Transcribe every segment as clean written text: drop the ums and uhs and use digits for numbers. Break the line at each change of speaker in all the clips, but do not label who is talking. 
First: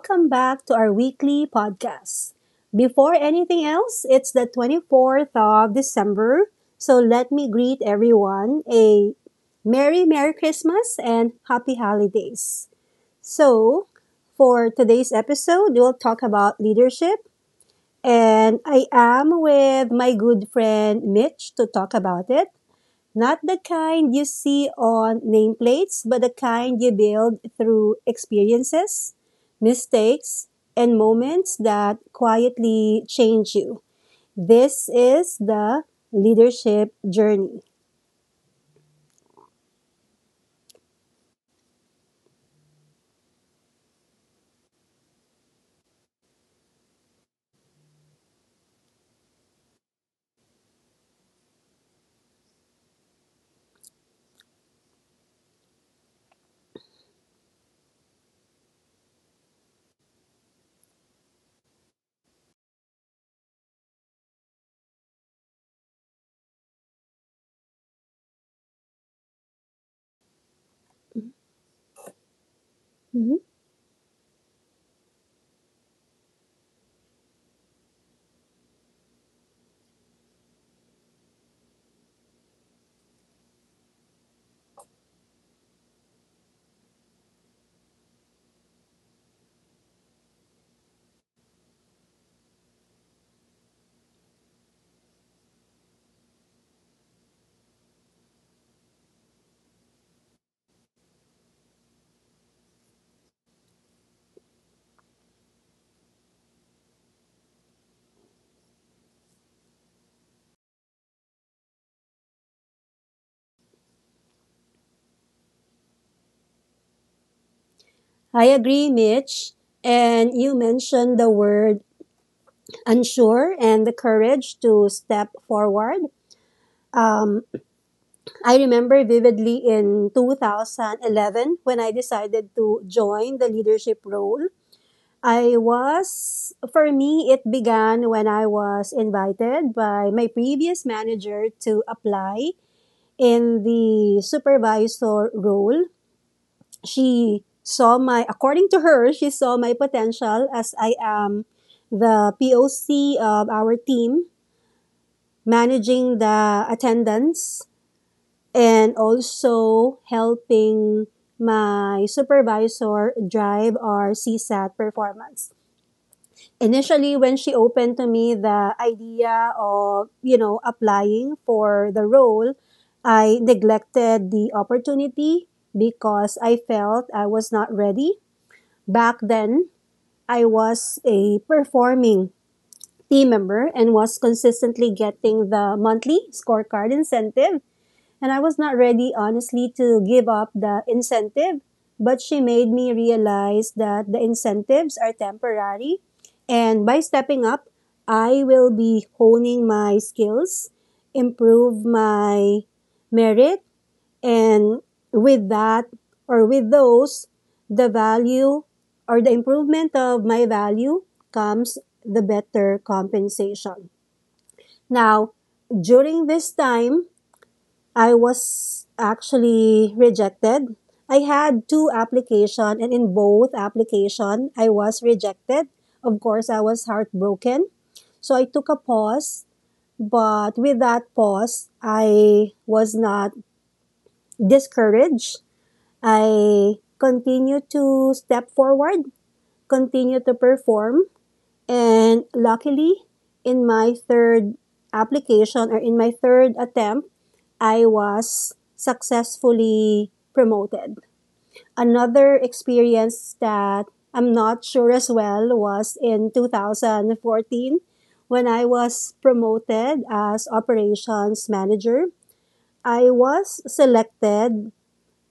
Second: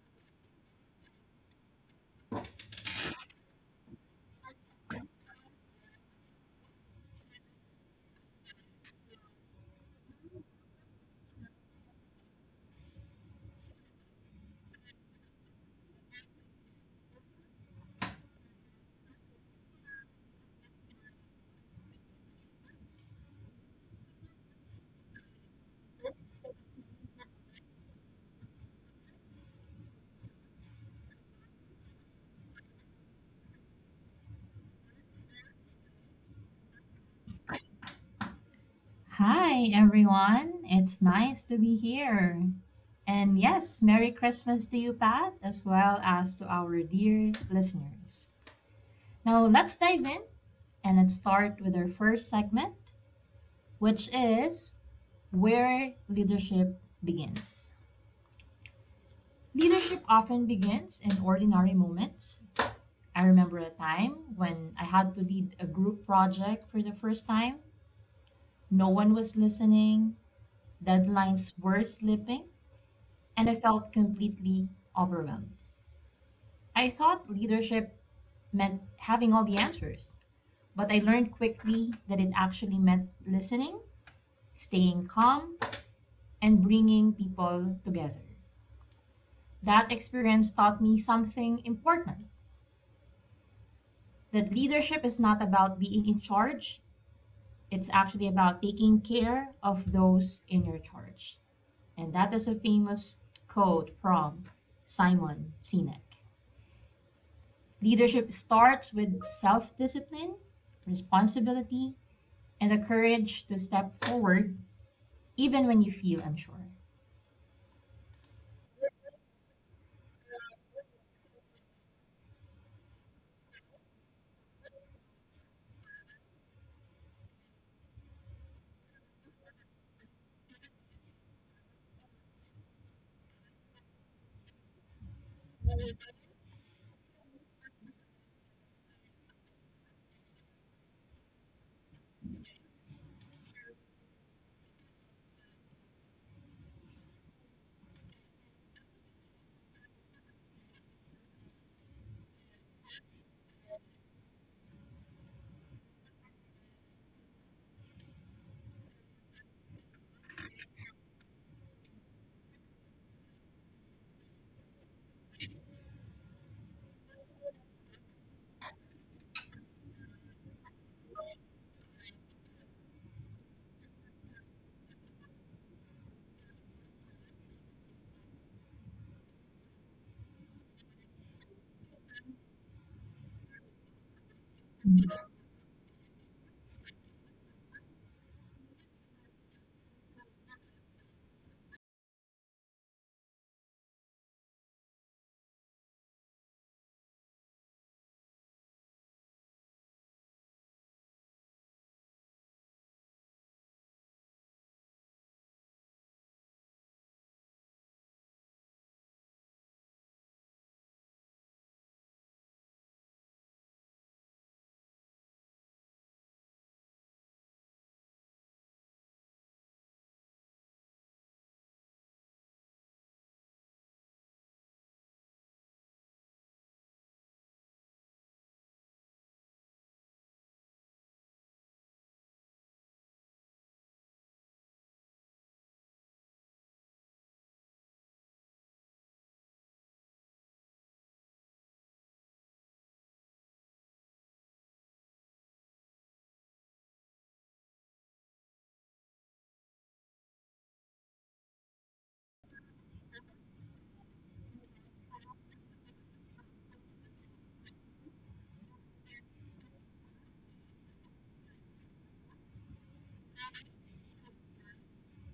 welcome back to our weekly podcast. Before anything else, it's the 24th of December, so let me greet everyone a Merry, Merry Christmas and Happy Holidays. So, for today's episode, we'll talk about leadership, and I am with my good friend Mitch to talk about it. Not the kind you see on nameplates, but the kind you build through experiences, mistakes, and moments that quietly change you. This is the leadership journey.
Hi, everyone. It's nice to be here. And yes, Merry Christmas to you, Pat, as well as to our dear listeners. Now, let's dive in and let's start with our first segment, which is where leadership begins. Leadership often begins in ordinary moments. I remember a time when I had to lead a group project for the first time. No one was listening, deadlines were slipping,
Mhm.
and I felt completely overwhelmed. I thought leadership meant having all the answers, but I learned quickly that it actually meant listening, staying calm, and bringing people together. That experience taught me something important, that leadership is not about being in charge, it's actually about taking care of those in your charge. And that is a famous quote from Simon Sinek. Leadership starts with self discipline, responsibility, and the courage to step forward even when you feel unsure.
I agree, Mitch. And you mentioned the word unsure and the courage to step forward. Um, I remember vividly in 2011 when I decided to join the leadership role. For me, it began when I was invited by my previous manager to apply in the supervisor role. She saw my, according to her, she saw my potential as I am the POC of our team, managing the attendance and also helping my supervisor drive our CSAT performance. Initially, when she opened to me the idea of applying for the role, I neglected the opportunity because I felt I was not ready. Back then, I was a performing team member and was consistently getting the monthly scorecard incentive, and I was not ready, honestly, to give up the incentive, but she made me realize that the incentives are temporary. And by stepping up, I will be honing my skills, improve my merit, and with that or with those, the value or the improvement of my value comes the better compensation. Now, during this time, I was actually rejected. I had two application and in both application I was rejected. Of course, I was heartbroken. So I took a pause, but with that pause, I was not discouraged. I continued to step forward, continued to perform, and luckily in my third application or in my third attempt I was successfully promoted. Another experience that I'm not sure as well was in 2014 when I was promoted as operations manager. I was selected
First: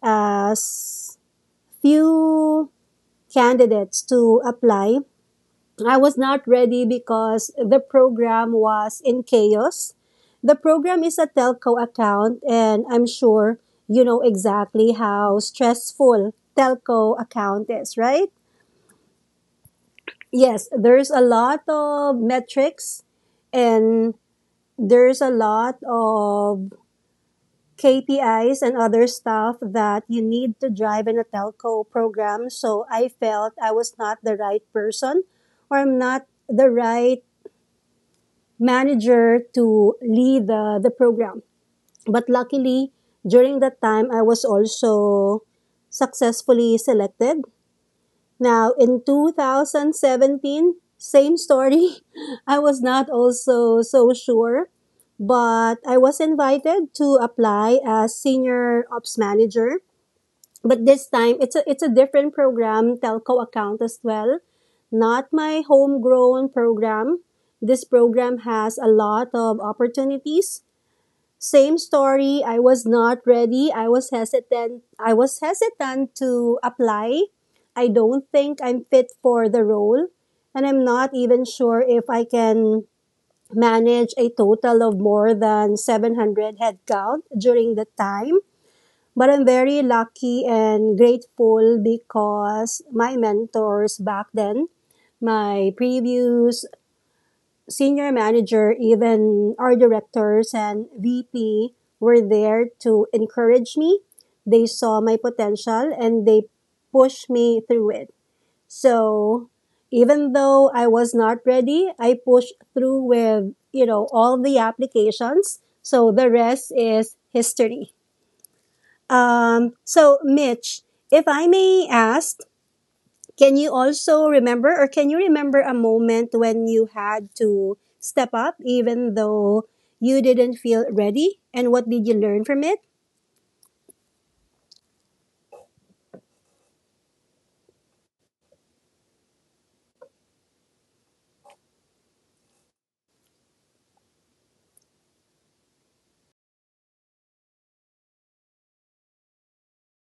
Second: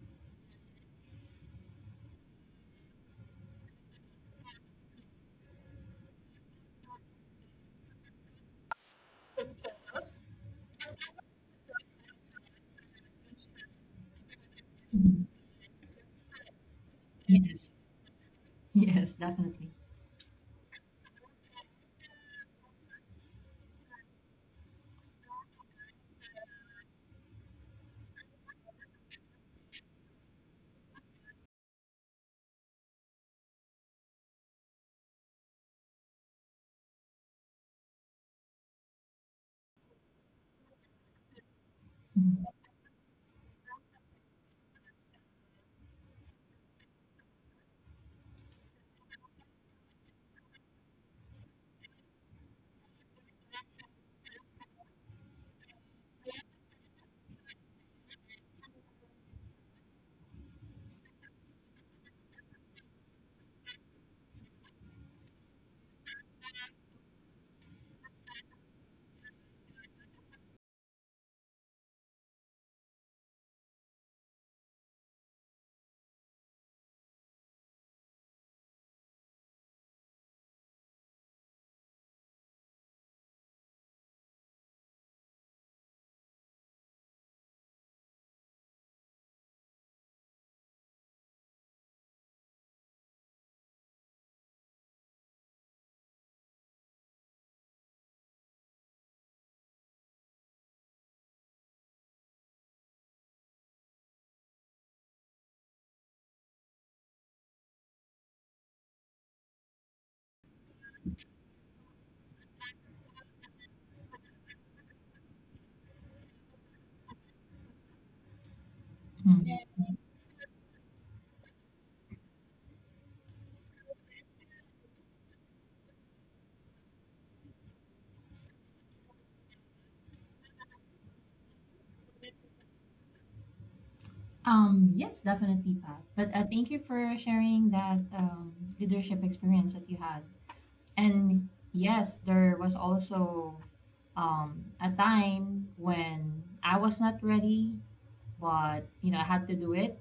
as few candidates to apply. I was not ready because the program was in chaos. The program is a telco account, and I'm sure you know exactly
Mhm.
how stressful telco account
Yes,
is, right?
yes, definitely.
Yes, there's a lot of metrics and there's a lot of KPIs and other stuff that you need to drive in a telco program. So I felt I was not the right person or I'm not the right manager to lead the program. But
Mhm.
luckily, during that time, I was also successfully selected. Now, in 2017, same story. I was not also so sure, but I was invited to apply as senior ops manager, but this time it's a different program, telco account as well, not my homegrown program. This program has a lot of opportunities. Same story, I was not ready. I was hesitant to apply. I don't think I'm fit for the role, and I'm not even sure if I can manage a total of more than 700 headcount during the time. But I'm very lucky and grateful because my mentors back then, my previous senior manager, even our directors and VP were there to encourage me. They saw my potential and they pushed me through it. So even though I was not ready, I pushed through with, you know, all the applications. So the rest is history. Um,
Mhm.
so, Mitch, if I may ask, can you also remember or can you remember a moment when you had to step up even though you didn't feel ready? And what did you learn from it?
Yes, definitely, Pat. But thank you for sharing that leadership experience that you had. And yes, there was also a time when I was not ready, but you know I had to do it.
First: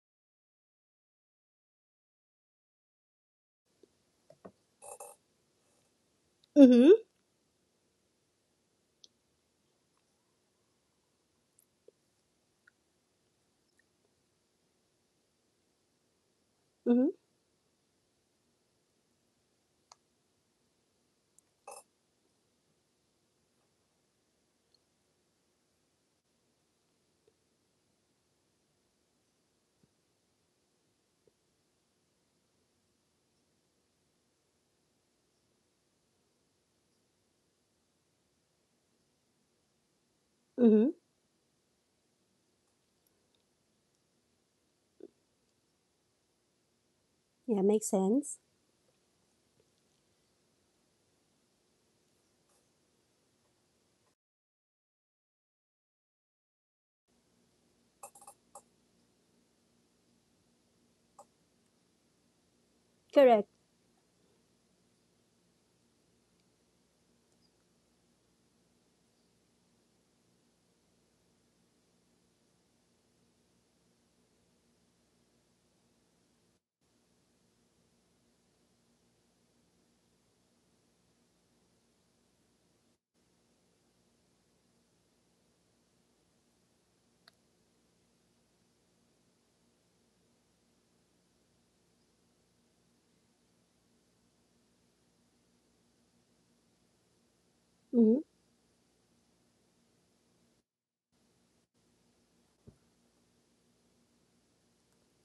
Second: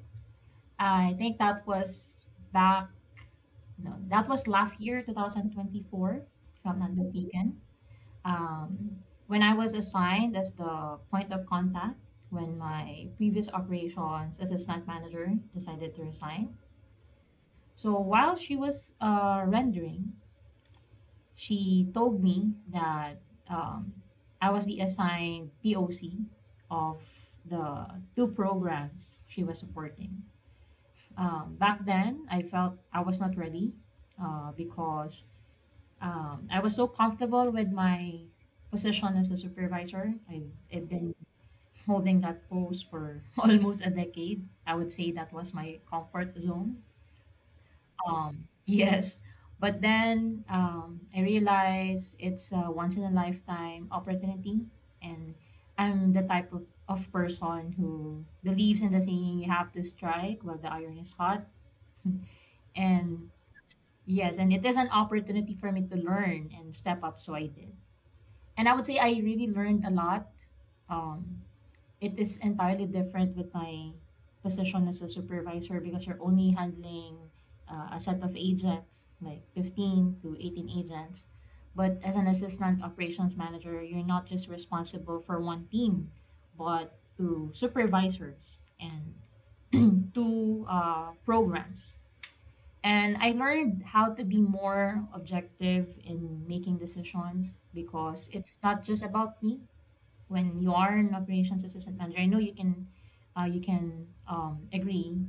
I think that was back No, that was last year, 2024, if I'm not
Mm-hmm.
mistaken. When I was assigned as the point of contact, when my previous operations assistant manager decided to resign.
Mm-hmm.
So while she was rendering, she told me that um, I was the assigned POC of the two programs she was supporting. Back then, I felt I was not ready because I was so comfortable with my position as a supervisor. I've
Mm-hmm.
been holding that post for almost a decade. I would say that was my comfort zone.
Yeah, makes sense.
Yes. But then I realized it's a once in a lifetime opportunity. And I'm the type of person who believes in the saying you have to strike while the iron is hot. And
Correct.
yes, and it is an opportunity for me to learn and step up. So I did. And I would say I really learned a lot. Um, it is entirely different with my position as a supervisor because you're only handling a set of agents, like 15 to 18 agents. But as an assistant operations manager, you're not just responsible for one team, but to supervisors and to programs. And I learned how to be more objective in making decisions
Mm-hmm.
because it's not just about me. When you are an operations assistant manager, I know you can agree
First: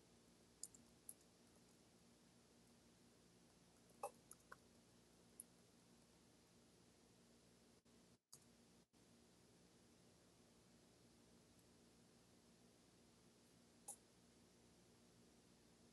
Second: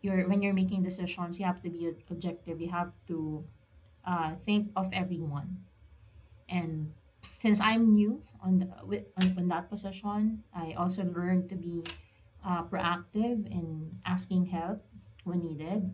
you're when you're making decisions you have to be objective, you have to think of everyone. And since I'm new on, the, wi- on that position, I also learned to be proactive in asking help when needed.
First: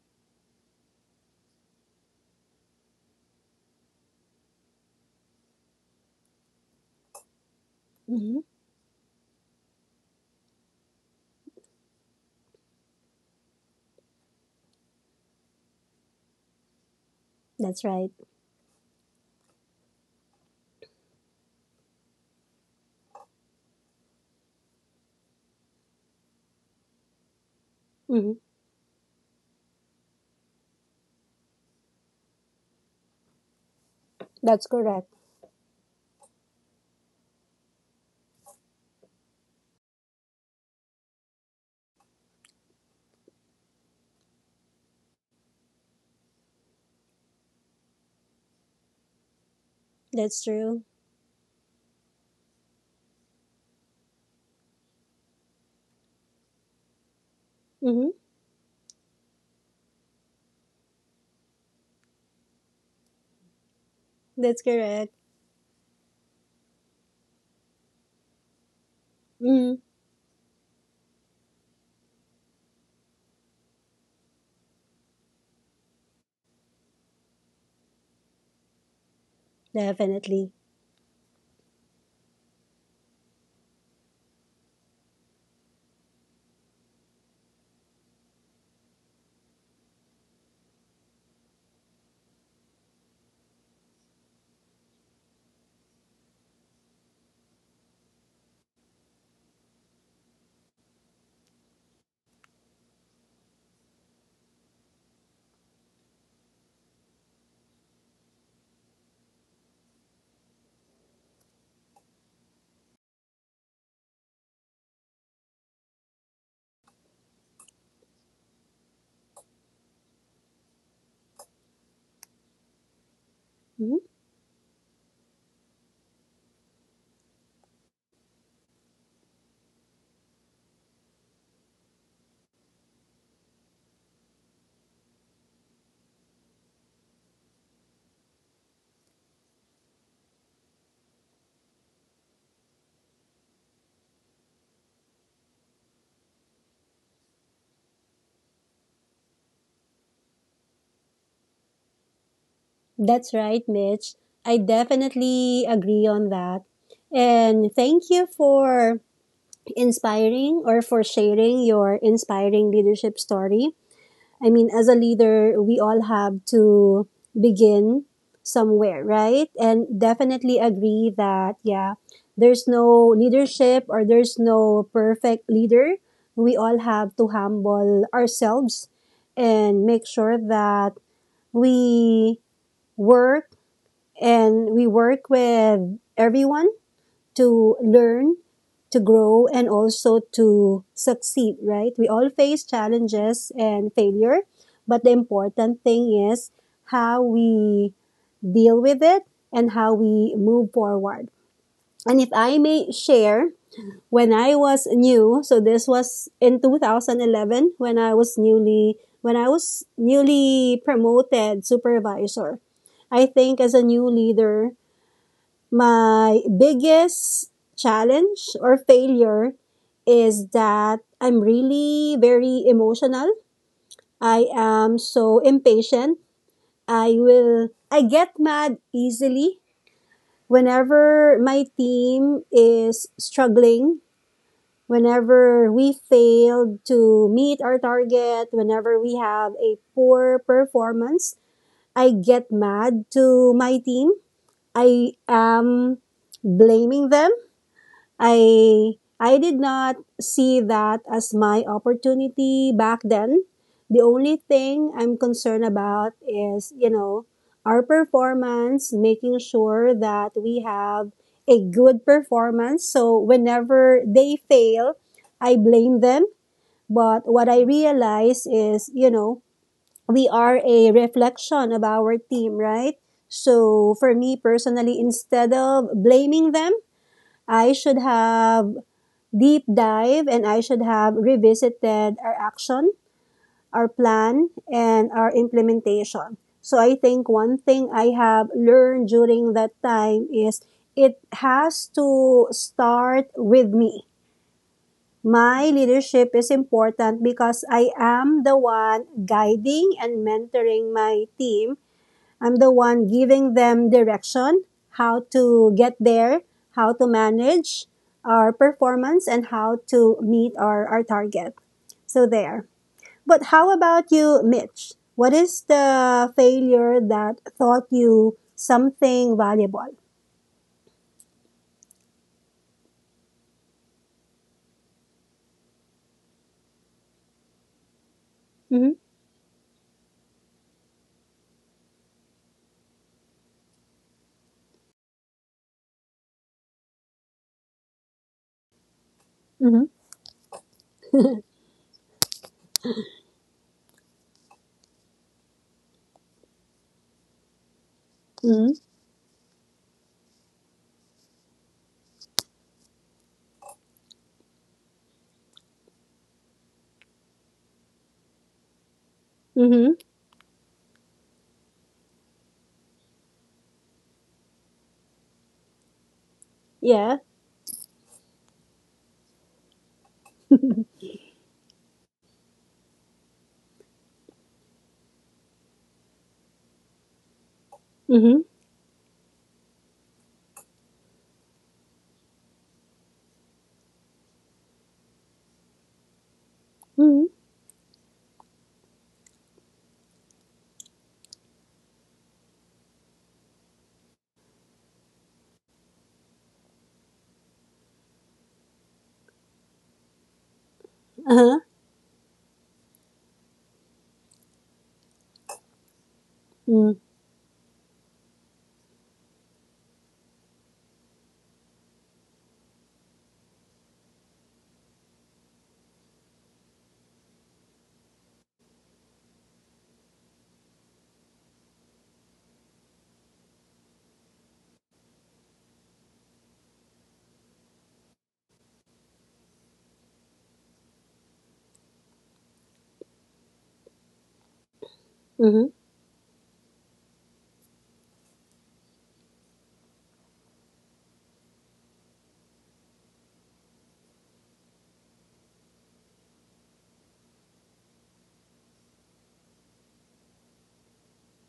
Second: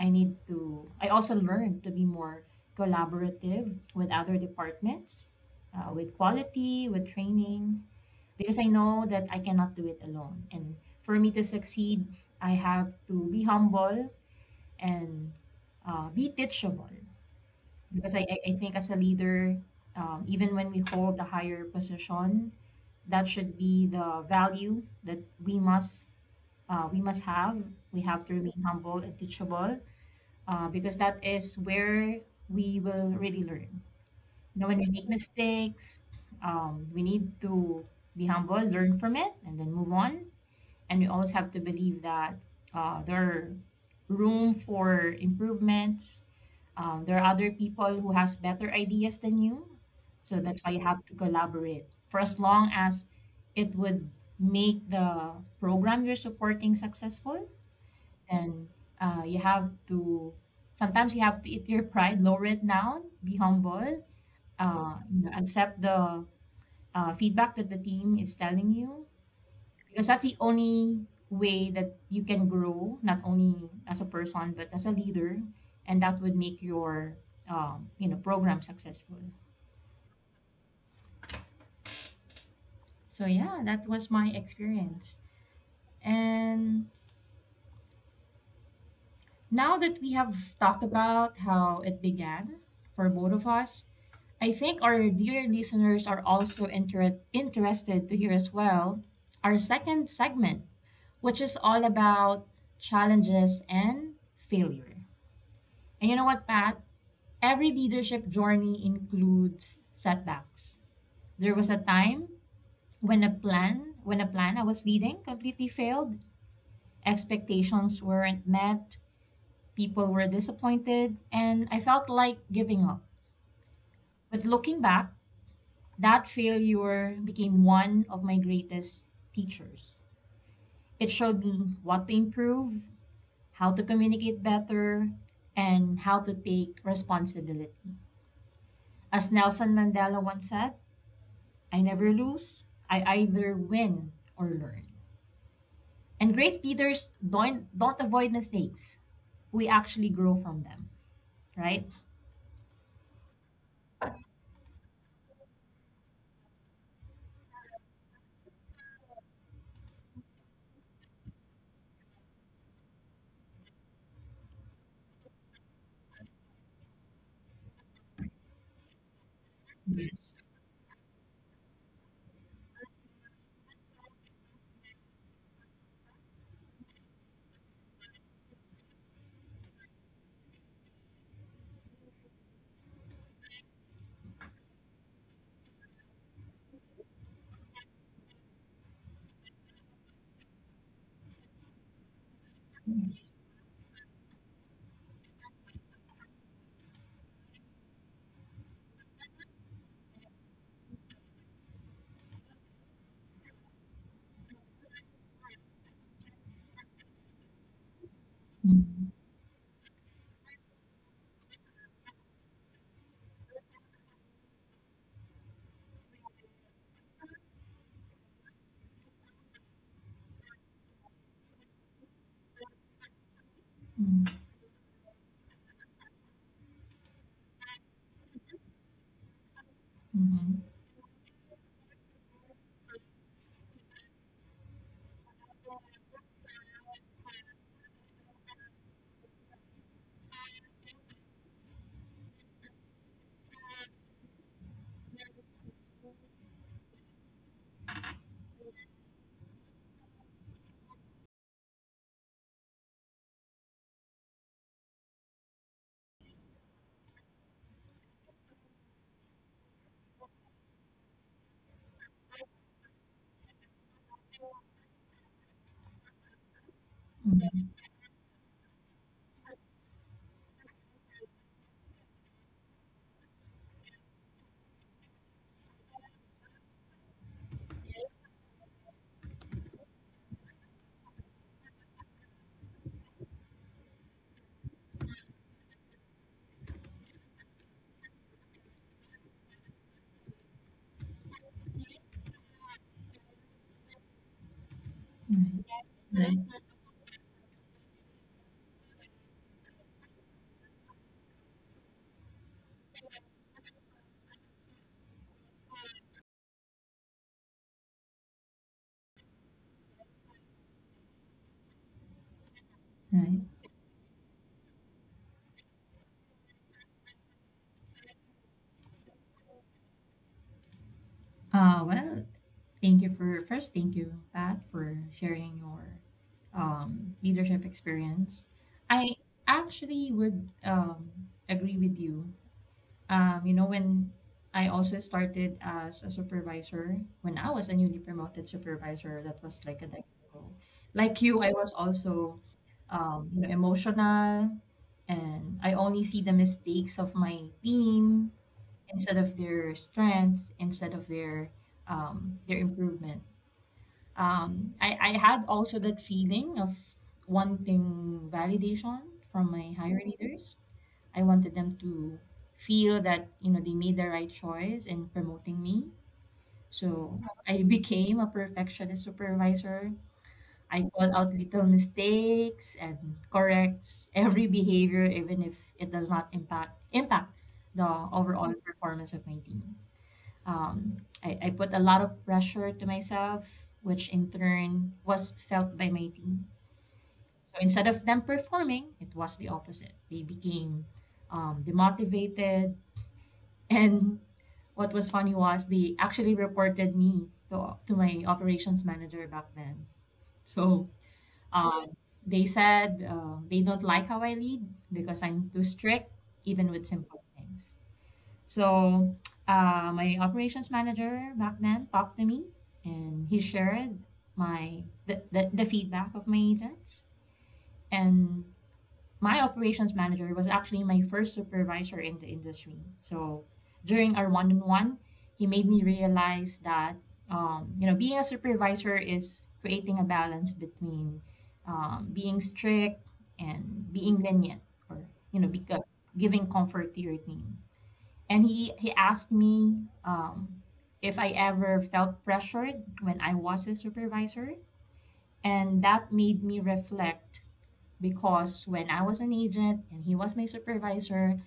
I also learned to be more collaborative with other departments, with quality, with training,
Mm-hmm.
because I know that I cannot do it alone. And for me to succeed, I have to be humble and be teachable.
That's right.
Because I think as a leader, even when we hold a higher position, that should be the value that we must have. We have to
Mm-hmm.
remain humble and teachable because that is where we will really learn. You know,
That's
when we make
correct.
mistakes, we need to be humble, learn from it, and then move on. And we always have to believe that there are room for improvements. There are other people who has better ideas than you, so
That's
that's why you
true.
have to collaborate. For as long as it would make the program you're supporting successful,
Mm-hmm.
then you have to. Sometimes you have to eat your pride, lower it down, be humble,
That's correct.
accept the feedback that the team is telling you,
Mm-hmm.
because that's the only way that you can grow, not only as a person but as a leader. And that would make your program successful.
Definitely.
So yeah, that was my experience. And now that we have talked about how it began for both of us, I think our dear listeners are also interested to hear as well our second segment, which is all about challenges and failure. And you know what, Pat, every leadership journey includes setbacks. There was a time when a plan I was leading completely failed, expectations weren't met, people were disappointed, and I felt like giving up.
Mm-hmm.
But looking back, that failure became one of my greatest teachers. It showed me what to improve, how to communicate better, and how to take responsibility. As Nelson Mandela once said, I never lose. I either win or learn. And great leaders don't avoid mistakes. We actually grow from them, right?
That's right, Mitch. I definitely agree on that. And thank you for inspiring or for sharing your inspiring leadership story. I mean, as a leader, we all have to begin somewhere, right? And
Yes.
definitely agree that, yeah, there's no leadership or there's no perfect leader. We all have to humble ourselves and make sure that we work and we work with everyone to learn, to grow, and also to succeed, right? We all face
Yes.
challenges and failure, but the important thing is how we deal with it and how we move forward. And if I may share, when I was new, so this was in 2011 when I was newly
Mhm.
promoted supervisor. I think as a new leader, my biggest challenge or failure is that I'm really very emotional.
Mhm.
I am so impatient. I get mad easily whenever my team is struggling, whenever we fail to meet our target, whenever we have a poor performance, I get mad to my team. I am blaming them. I did not see that as my opportunity back then. The only thing I'm concerned about is, you know, our performance, making sure that we have a good performance. So whenever they fail, I blame them. But what I
Mhm.
realize is, you know, we are a reflection of our team, right? So for me personally, instead of blaming them, I should have deep dive and I should have revisited our action, our plan, and our implementation. So I think one thing I have learned during that time is it has to start with me.
Mhm.
My
Right.
leadership is
Right.
important because I am the one guiding and mentoring my team. I'm the one giving them direction, how to get there, how to manage our performance, and how to meet our target. So there.
Right.
But how about you, Mitch? What is the failure that taught you something valuable?
Well, thank you for first. Thank you, Pat, for sharing your leadership experience.
Mm-hmm.
I actually would agree with you. When I also started as a supervisor, when I was a newly promoted supervisor, that was like
Mm-hmm.
a decade ago. Like you, I was also emotional, and I only see the mistakes of my team
Mm-hmm.
instead of their strength, instead of their improvement. I had also that feeling of wanting validation from my
Mm-hmm.
higher leaders. I wanted them to feel that, you know, they made the right choice in promoting me.
Yeah.
So I became a perfectionist supervisor. I call out little mistakes and corrects every behavior, even if it does not impact the
Mm-hmm.
overall performance of my team. Um, I put a lot of pressure to myself, which in turn was felt by my team.
Mm-hmm.
So instead of them performing, it was the opposite. They became demotivated. And what was funny was they actually reported me to my operations manager back then. So
Uh-huh.
um, they said they don't like how I lead because I'm too strict, even with
Mm-hmm.
simple things. So my operations manager back then talked to me, and he shared the feedback of my agents. And my operations manager was actually my first supervisor in the industry. So during our one on one, he made me realize that being a supervisor is creating a balance between being strict and being lenient, or you know,
Mm-hmm.
beca- giving comfort to your team. And he asked me if I ever felt pressured when I was a supervisor, and that made me reflect, because when I was an agent and he was my supervisor,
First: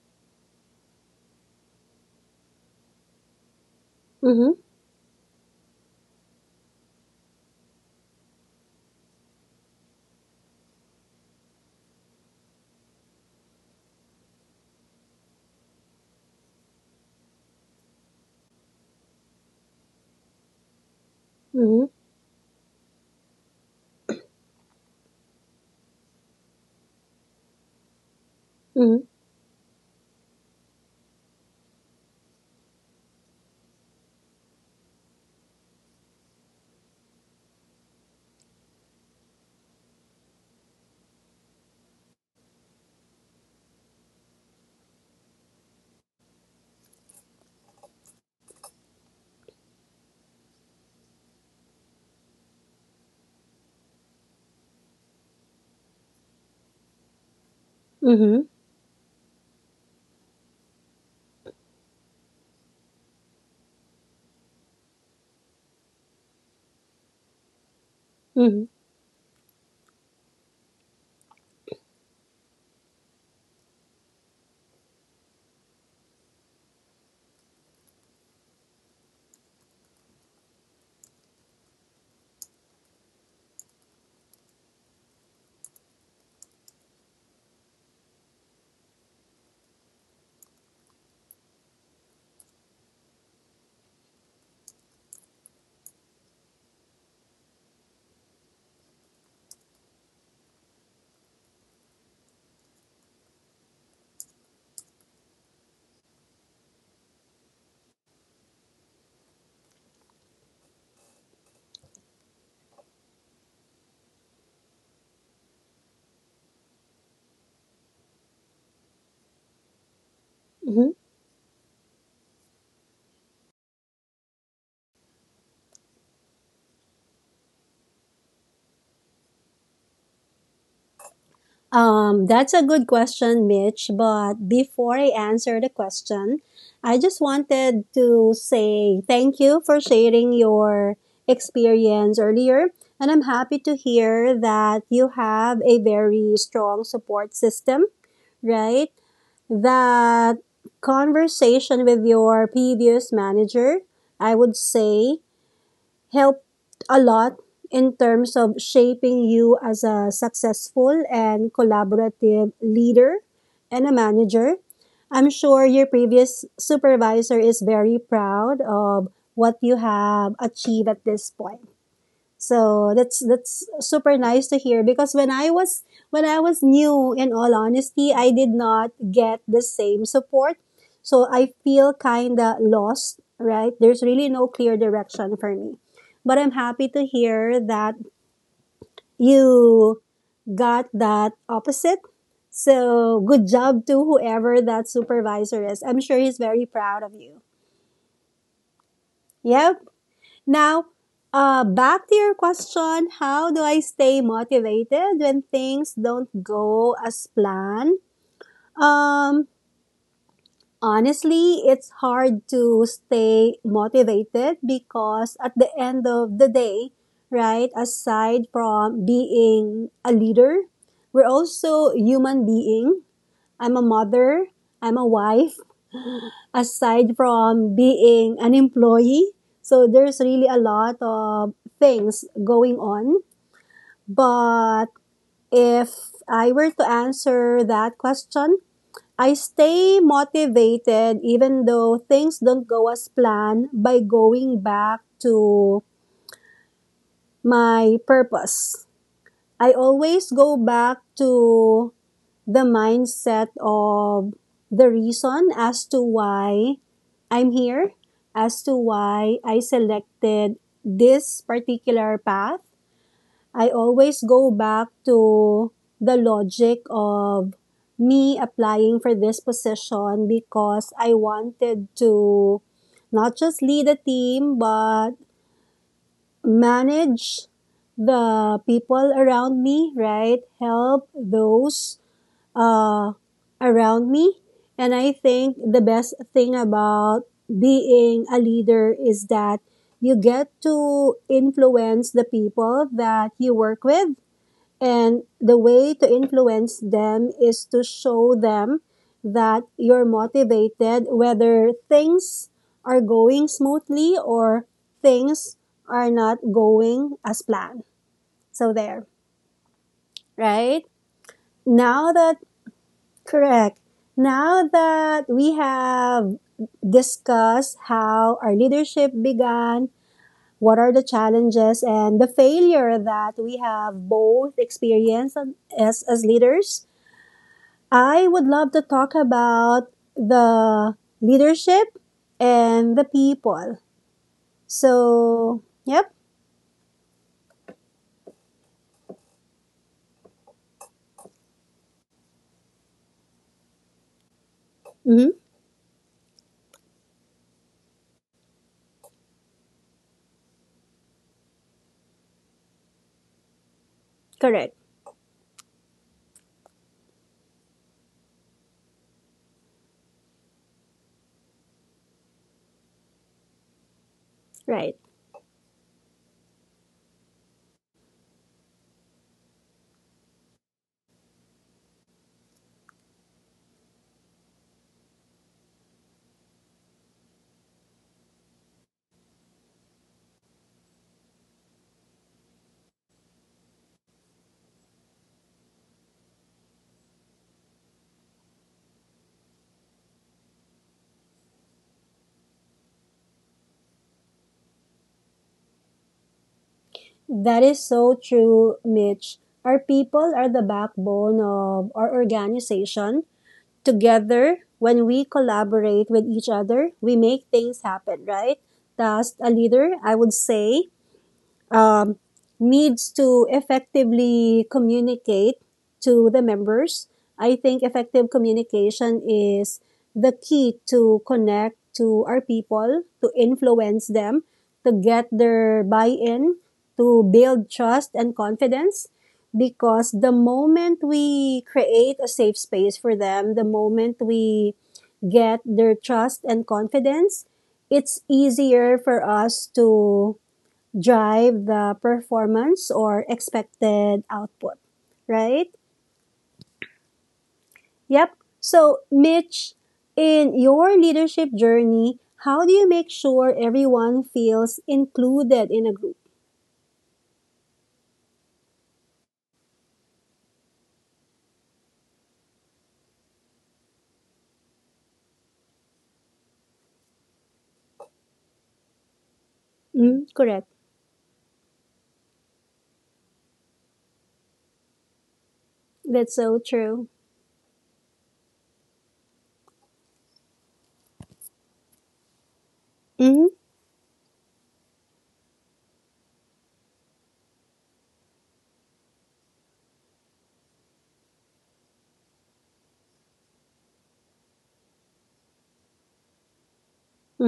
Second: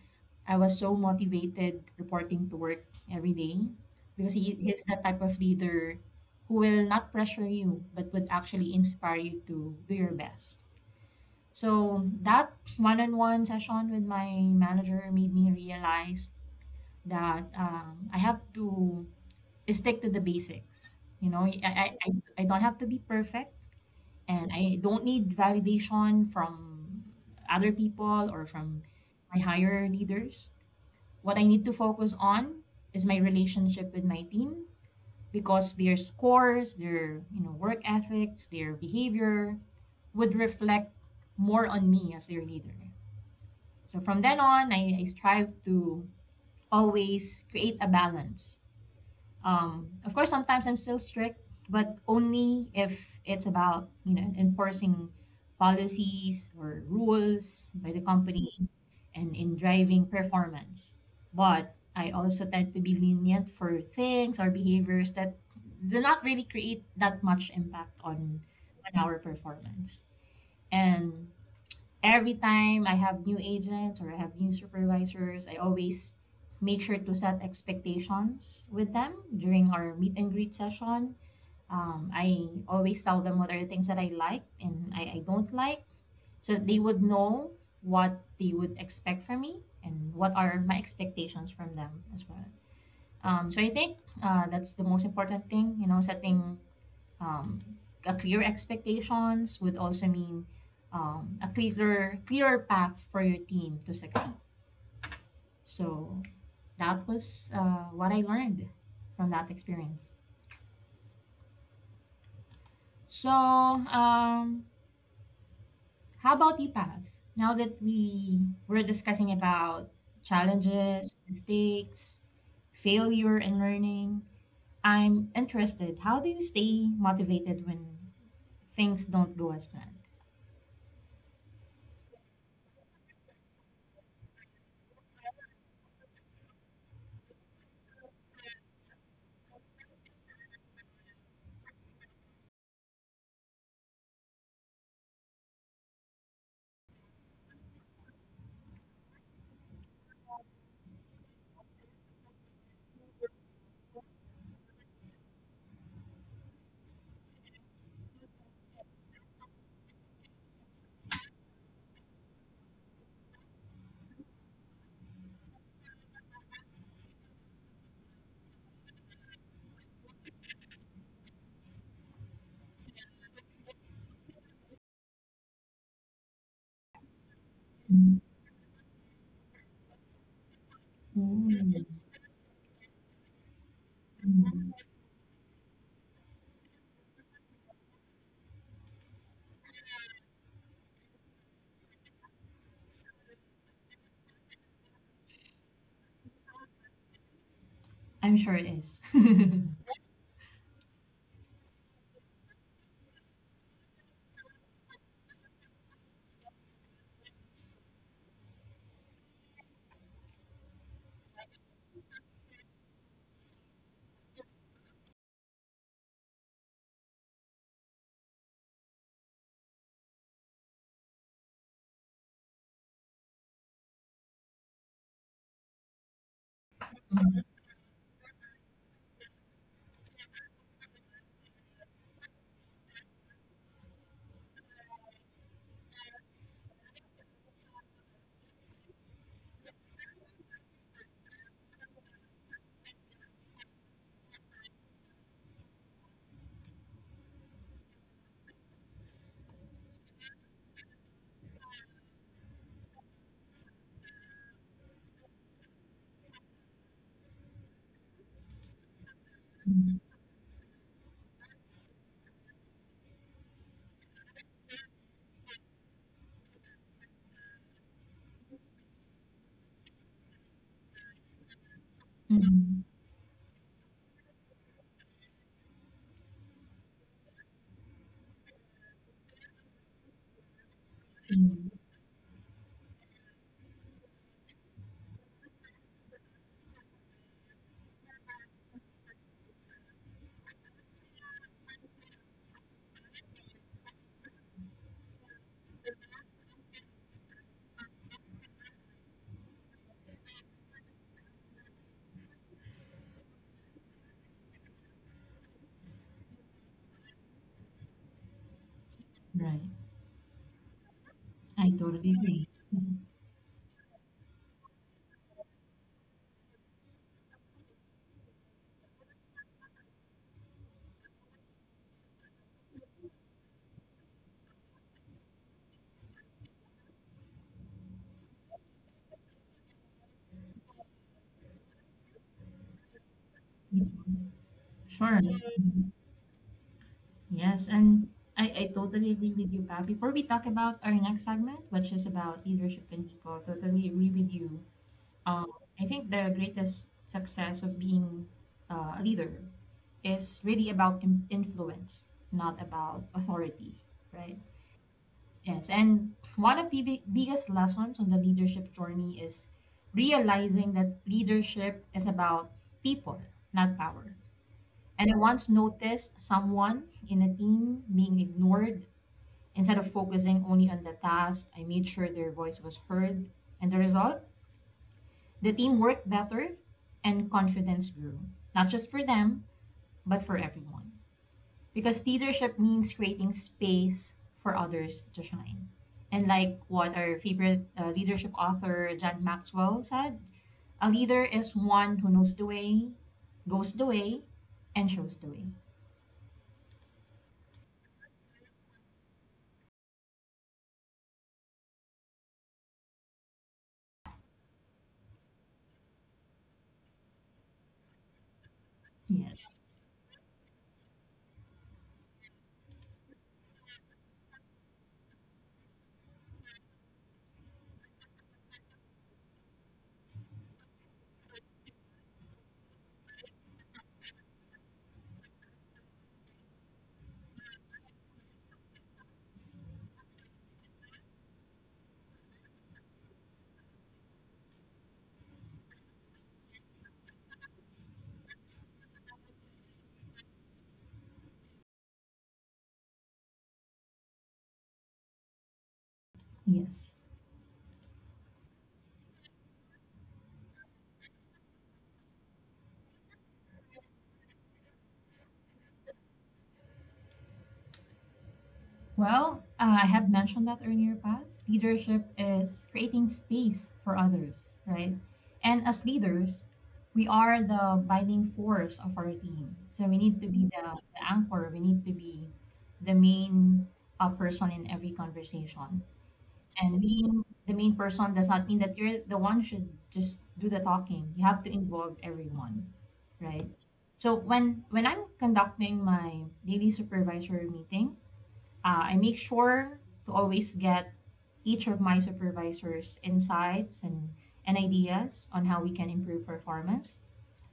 I was so motivated reporting to work every day because
Mm-hmm.
he's the type of leader who will not pressure you but would actually inspire you to do your best. So that one-on-one session with my manager made me realize that I have to stick to the basics. You know,
Mm-hmm.
I don't have to be perfect, and I don't need validation from other people or from
Mm-hmm.
my higher leaders. What I need to focus on is my relationship with my team, because their scores, their you know work ethics, their behavior would reflect more on me as their leader. So from then on, I strive to always create a balance. Of course, sometimes I'm still strict, but only if it's about you know enforcing policies or rules by the
Mm-hmm.
company and in driving performance. But I also tend to be lenient for things or behaviors that do not really create that much impact
Mm-hmm.
on our performance. And every time I have new agents or I have new supervisors, I always make sure to set expectations with them during our meet and greet session. I always tell them what are the things that I like and I don't like, so that they would know what they would expect from me and what are my expectations from them as well. So I think that's the most important thing, you know, setting um, a clear expectations would also mean a clearer clearer path for your team to succeed. So that was what I learned from that experience. So how about you, Path, now that we were discussing about
Mm-hmm.
challenges, mistakes, failure and learning, I'm interested, how do you stay motivated when things don't go as planned?
That's a good question, Mitch. But before I answer the question, I just wanted to say thank you for sharing your experience earlier. And I'm happy to hear that you have a very strong support system, right? That conversation with your previous manager, I would say, helped a lot in terms of shaping you as a successful and collaborative leader and a manager. I'm sure your previous supervisor is very proud of what you have achieved at this point. So that's super nice to hear because when I was new in all honesty, I did not get the same support. So I
Mm.
feel kind of lost, right? There's really no clear direction for me. But I'm happy to hear that you got that opposite. So good job to whoever that supervisor is. I'm sure he's very proud of you.
I'm sure it is.
Yep. Now, back to your question, how do I stay motivated when things don't go as planned? Um, Honestly, it's hard to stay motivated because at the end of the day, right, aside from being a leader, we're also human being. I'm a mother, I'm a wife, aside from being an employee. So there's really a lot of things going on. But if I were to answer that question, I stay motivated even though things don't go as planned by going back to my purpose. I always go back to the mindset of the reason as to why I'm here, as to why I
Mm,
selected this particular path. I always go back to the logic of me applying for this position because I wanted to
mm,
not just lead a team, but manage the people around me, right? Help
mm.
those uh, around me. And I think the best thing about being a leader is that you get to influence the people that you work with. And the way to influence them is to show them that you're motivated, whether things are going smoothly or things are not going as planned. So, there,
Right.
right?
I totally
Now that
agree.
Correct. Now that we have discussed how our leadership began, what are the challenges and the failure that we have both experienced and- as leaders, I would love to talk about the leadership and the people.
Mm. Sure.
So, yep.
Yes, and I totally agree with you, Pat. Before we talk about our next segment, which is about leadership and people, totally agree with you.
hmm
Um, I think the greatest success of being a leader is really about influence, not about authority, right?
Correct.
Yes, and one of the biggest lessons on the leadership journey is realizing that leadership is about people, not power.
Right.
And I once noticed someone in a team being ignored. Instead of focusing only on the task, I made sure their voice was heard. And the result? The team worked better and confidence grew, not just for them, but for everyone. Because leadership means creating space for others to shine. And like what our favorite leadership author, John Maxwell, said, a leader is one who knows the way, goes the way, and shows the way.
That is so true, Mitch. Our people are the backbone of our organization. Together, when we collaborate with each other, we make things happen, right? As a
Yes.
leader, I would say um, needs to effectively communicate to the members. I think effective communication is the key to connect to our people, to influence them, to get their buy in, to build trust and confidence. Because the moment we create a safe space for them, the moment we get their trust and confidence, it's easier for us to drive the performance or expected output, right?
Yes.
Yep. So, Mitch, in your leadership journey, how do you make sure everyone feels included in a group?
Well, I have mentioned that earlier, Path. Leadership is creating space for others, right? And as leaders, we are the binding force of our team. So we need to
Mm,
be
correct.
the anchor, we need to be the main person in every conversation.
That's so
And
true.
being the main person does not mean that you're the one should just do the talking. You have to involve everyone, right?
Mm-hmm.
So when I'm conducting my daily supervisor meeting, I make sure to always get each of my supervisors' insights and ideas on how we can improve performance.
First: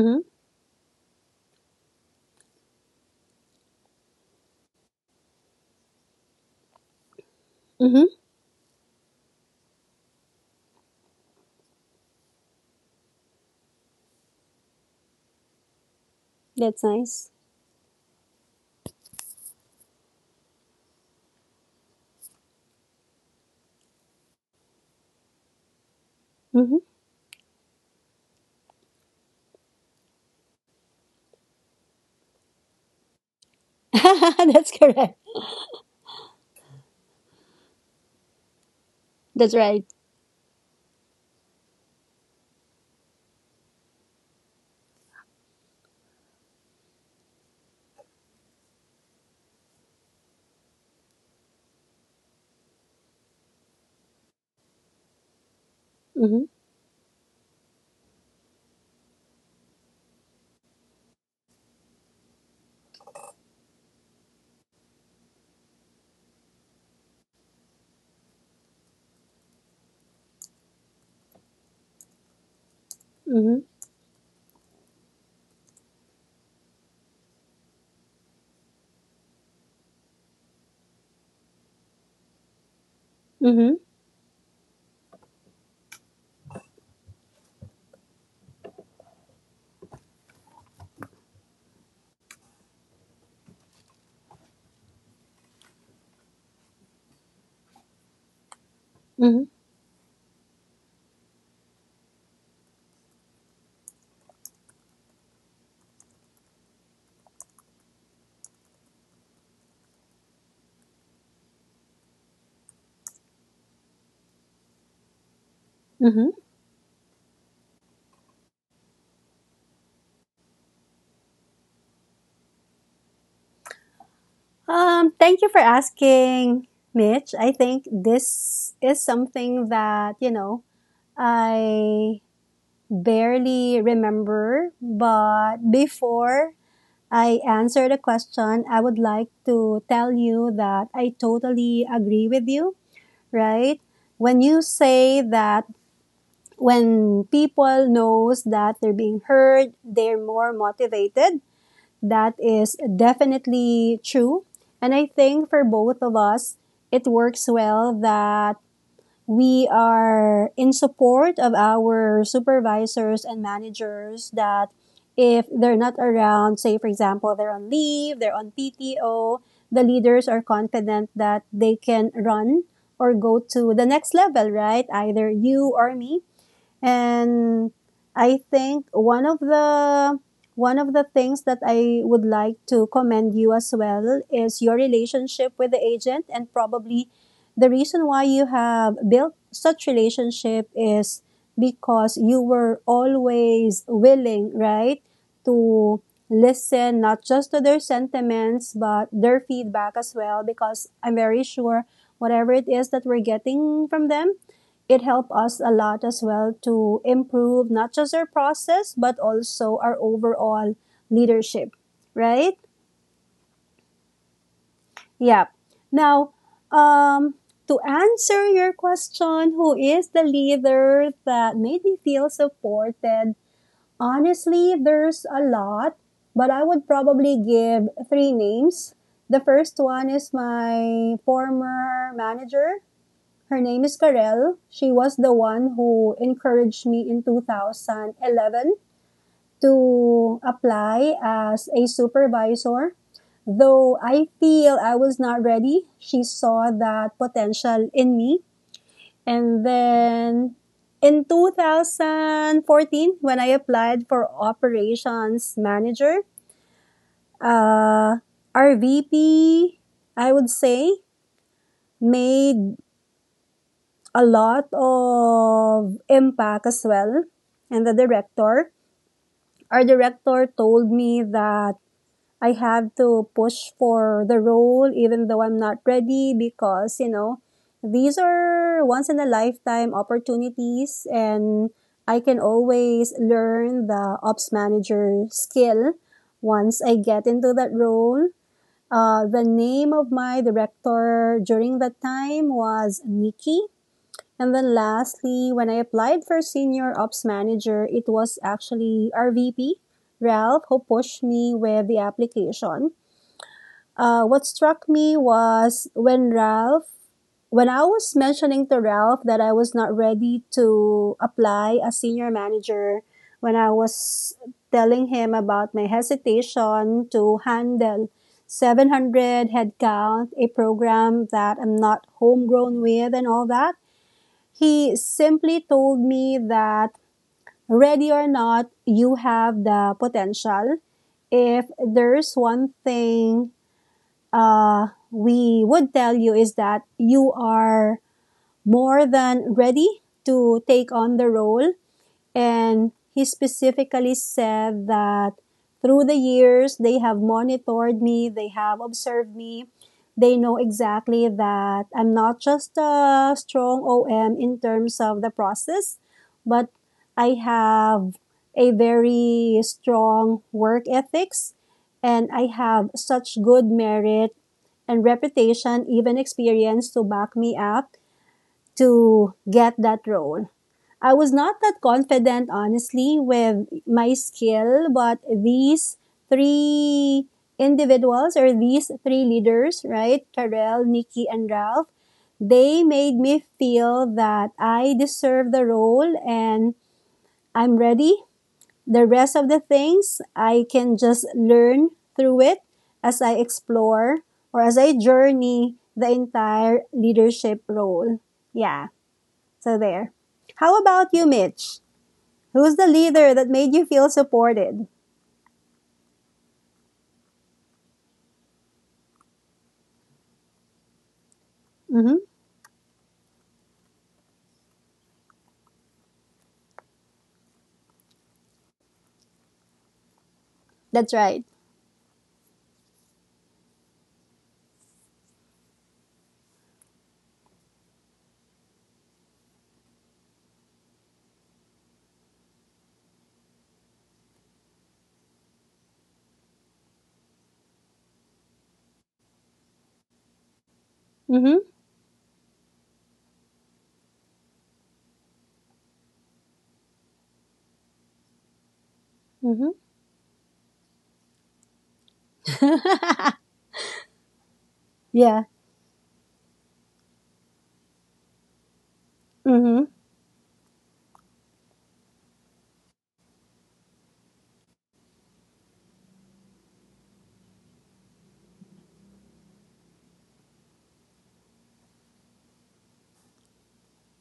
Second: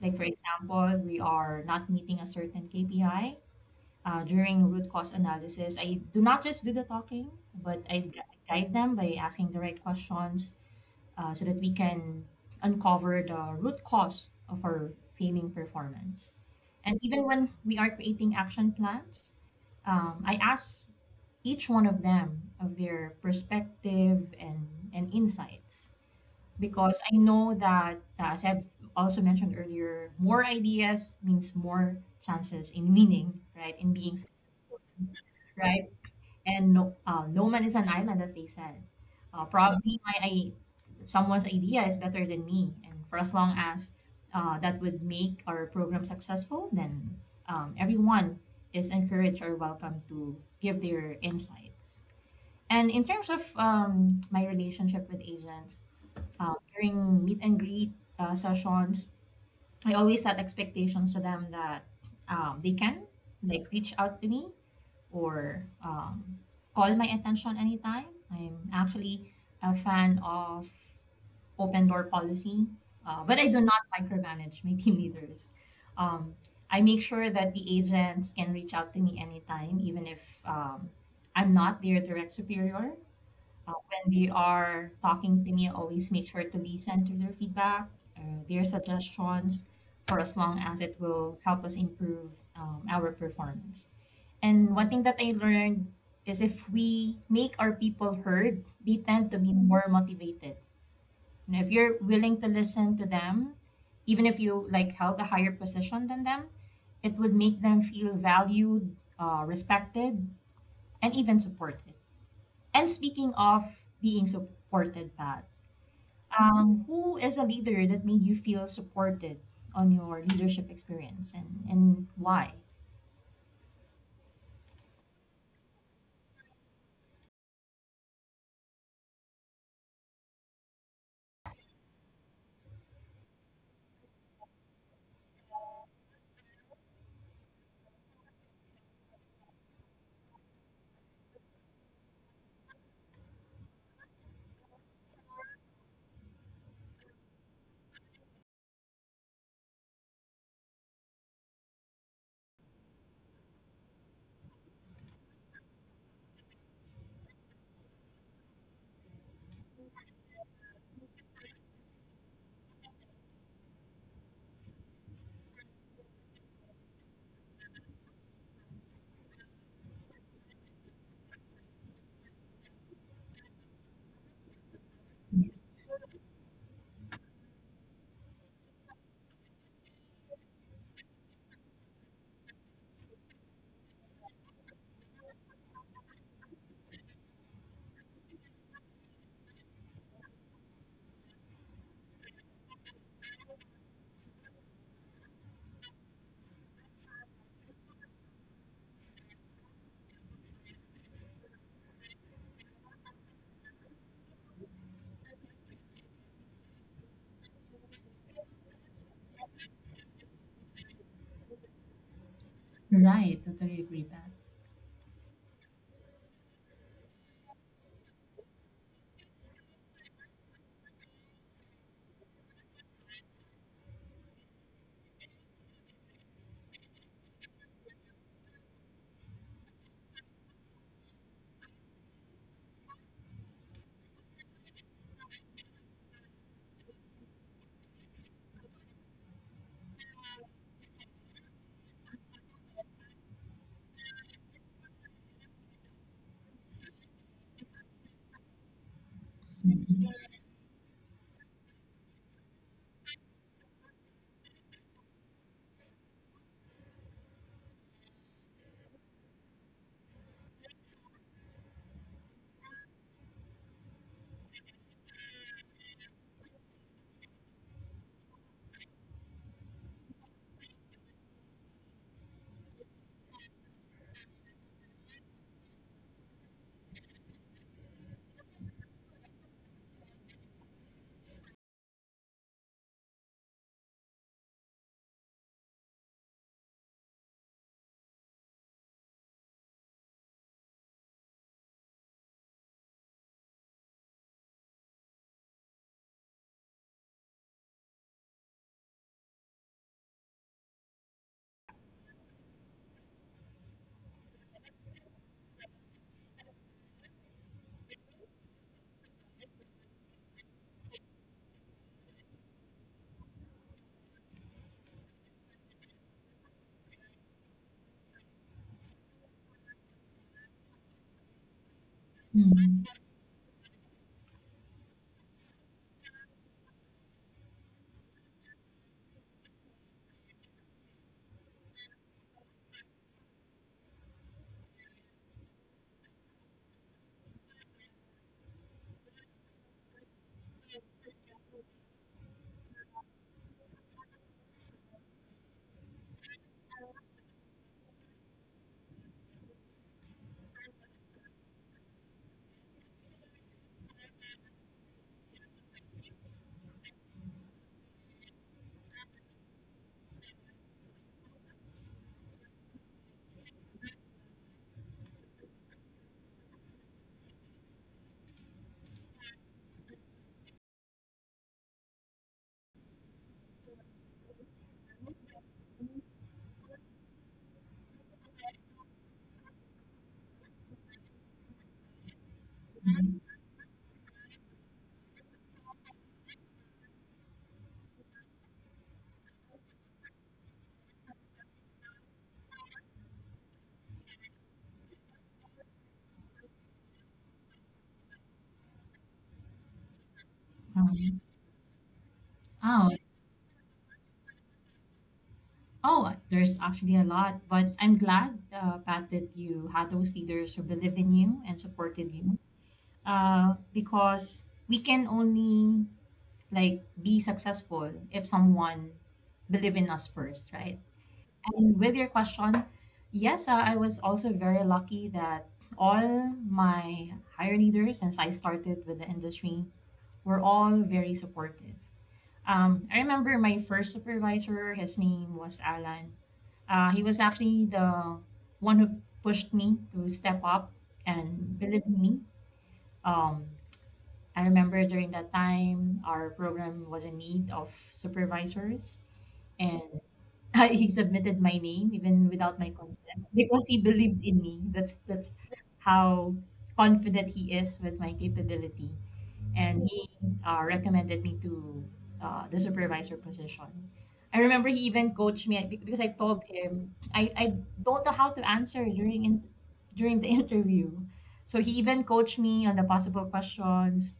Like, for example, we are not meeting a certain KPI. During root cause analysis, I do not just do the talking, but I
Mm-hmm.
guide them by asking the right questions, so that we can uncover the root cause of our failing performance.
That's
And even
nice.
when we are creating action plans, I ask each one of them of their perspective and insights
Mm-hmm.
because I know that, as I've also mentioned earlier, more ideas means more chances in winning, right? In being
That's
successful,
correct.
right? And no man is an island, as they said. Uh,
That's right.
probably my I, Someone's idea is better than me, and for as long as that would make our program successful, then everyone is encouraged or welcome to give their insights. And in terms of my relationship with agents,
Mm-hmm.
during meet and greet sessions, I always set expectations to them that they can like reach out to me or call my attention anytime. I'm actually a fan of open door policy, but I
Mm-hmm.
do not micromanage my team leaders. Um, I make sure that the agents can reach out to me anytime, even if I'm not their direct superior.
Mm-hmm.
When they are talking to me, I always make sure to listen to their feedback, their suggestions, for as long as it will help us improve our performance. And one thing that I learned is if we make our people heard, they tend to
Mm-hmm.
be more motivated. And if you're willing to listen to them, even if you like held a higher position than them, it would make them feel valued, respected, and even supported. And speaking of being supported, Pat,
Mm-hmm.
who is a leader that made you feel supported on your leadership experience and why?
Thank you for asking, Mitch. I think this is something that, you know, I barely remember, but before I answer the question, I would like to tell you that I totally agree with you, right? When you say that when people knows that they're being heard, they're more motivated. That is definitely true. And I think for both of us, it works well that we are in support of our supervisors and managers that if they're not around, say, for example, they're on leave, they're on PTO, the leaders are confident that they can run or go to the next level, right? Either you
Yes.
or me, and I think one of the things that I would like to commend you as well is your relationship with the agent, and probably the reason why you have built such relationship is because you were always willing, right, to listen not just to their sentiments but their feedback as well, because I'm very sure whatever it is that we're getting from them, it helped us a lot as well to improve not just our process but also our overall leadership, right?
Right, totally agree, Pat.
Yeah. Now, um to answer your question, who is the leader that made me feel supported? Honestly, there's a lot, but I would probably give three names. The first one is my former manager. Her name is Karel. She was the one who encouraged me in 2011 to apply as a supervisor. Though I feel I was not ready, she saw that potential in me. And then in 2014, when I applied for operations manager, uh, our VP, I would say, made a lot of impact as well. And the director, our director, told me that I have to push for the role even though I'm not ready, because you know, these are once in a lifetime opportunities, and I can always learn the ops manager skill once I get into that role. The name of my director during that time was Nikki. And then lastly, when I applied for senior ops manager, it was actually our VP, Ralph, who pushed me with the application. What struck me was when Ralph, when I was mentioning to Ralph that I was not ready to apply as senior manager, when I was telling him about my hesitation to handle 700 headcount, a program that I'm not homegrown
Mm.
with and all that, he simply told me that ready or not, you have the potential. If there's one thing we would tell you, is that you are more than ready to take on the role. And he specifically said that through the years, they have monitored me, they have observed me. They know exactly that I'm not just a strong OM in terms of the process, but I have a very strong work ethics, and I have such good merit and reputation, even experience to back me up to get that role. I was not that confident, honestly, with my skill, but these three individuals, or these three leaders, right? Karel, Nikki, and Ralph, they made me feel that I deserve the role and I'm ready. The rest of the things I can just learn through it as I explore, or as I journey the entire leadership role. Yeah, so there. How about
Um,
you, Mitch? Who's the
oh,
leader that made you feel supported?
oh, there's actually a lot, but I'm glad, Pat, that you had those leaders who believed in you and supported
Mm-hmm.
you. Because we can only like be successful if someone believe in us first, right?
That's right.
And with your question, yes, I was also very lucky that all my higher leaders, since I started with the industry, were all very supportive. I remember my first supervisor, his name was Alan. He was actually the one who pushed me to step up
Mm-hmm.
and believe in me. Um, I remember during that time, our program was in need of supervisors,
Mm-hmm.
and he submitted my name even without my consent because he believed in me. That's
Yeah.
how confident he is with my capability
Mm-hmm.
and he recommended me to the supervisor position. I remember he even coached me because I told him I don't know how to answer during the interview. So he even coached me on the possible questions,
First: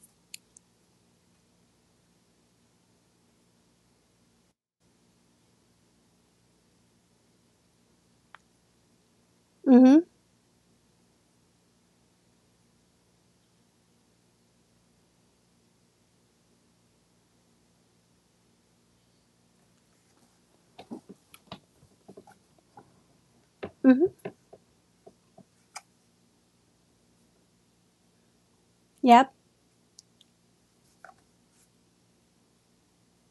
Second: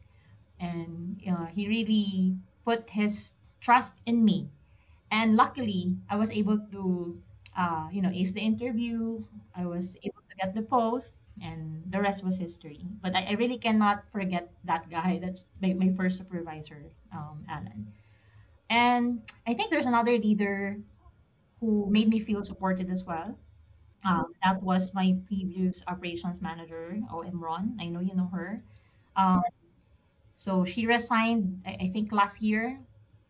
and he really put his trust in me, and luckily I was able to, you know, ace the interview. I was
Mm-hmm.
able to get the post, and the rest was history. But I really cannot forget that guy. That's my first supervisor, Alan. And I think there's another leader who made me feel supported as well.
Mm-hmm.
That was my previous operations manager, OM Ron. I know you know her.
Yep.
um, so she resigned, I think last year,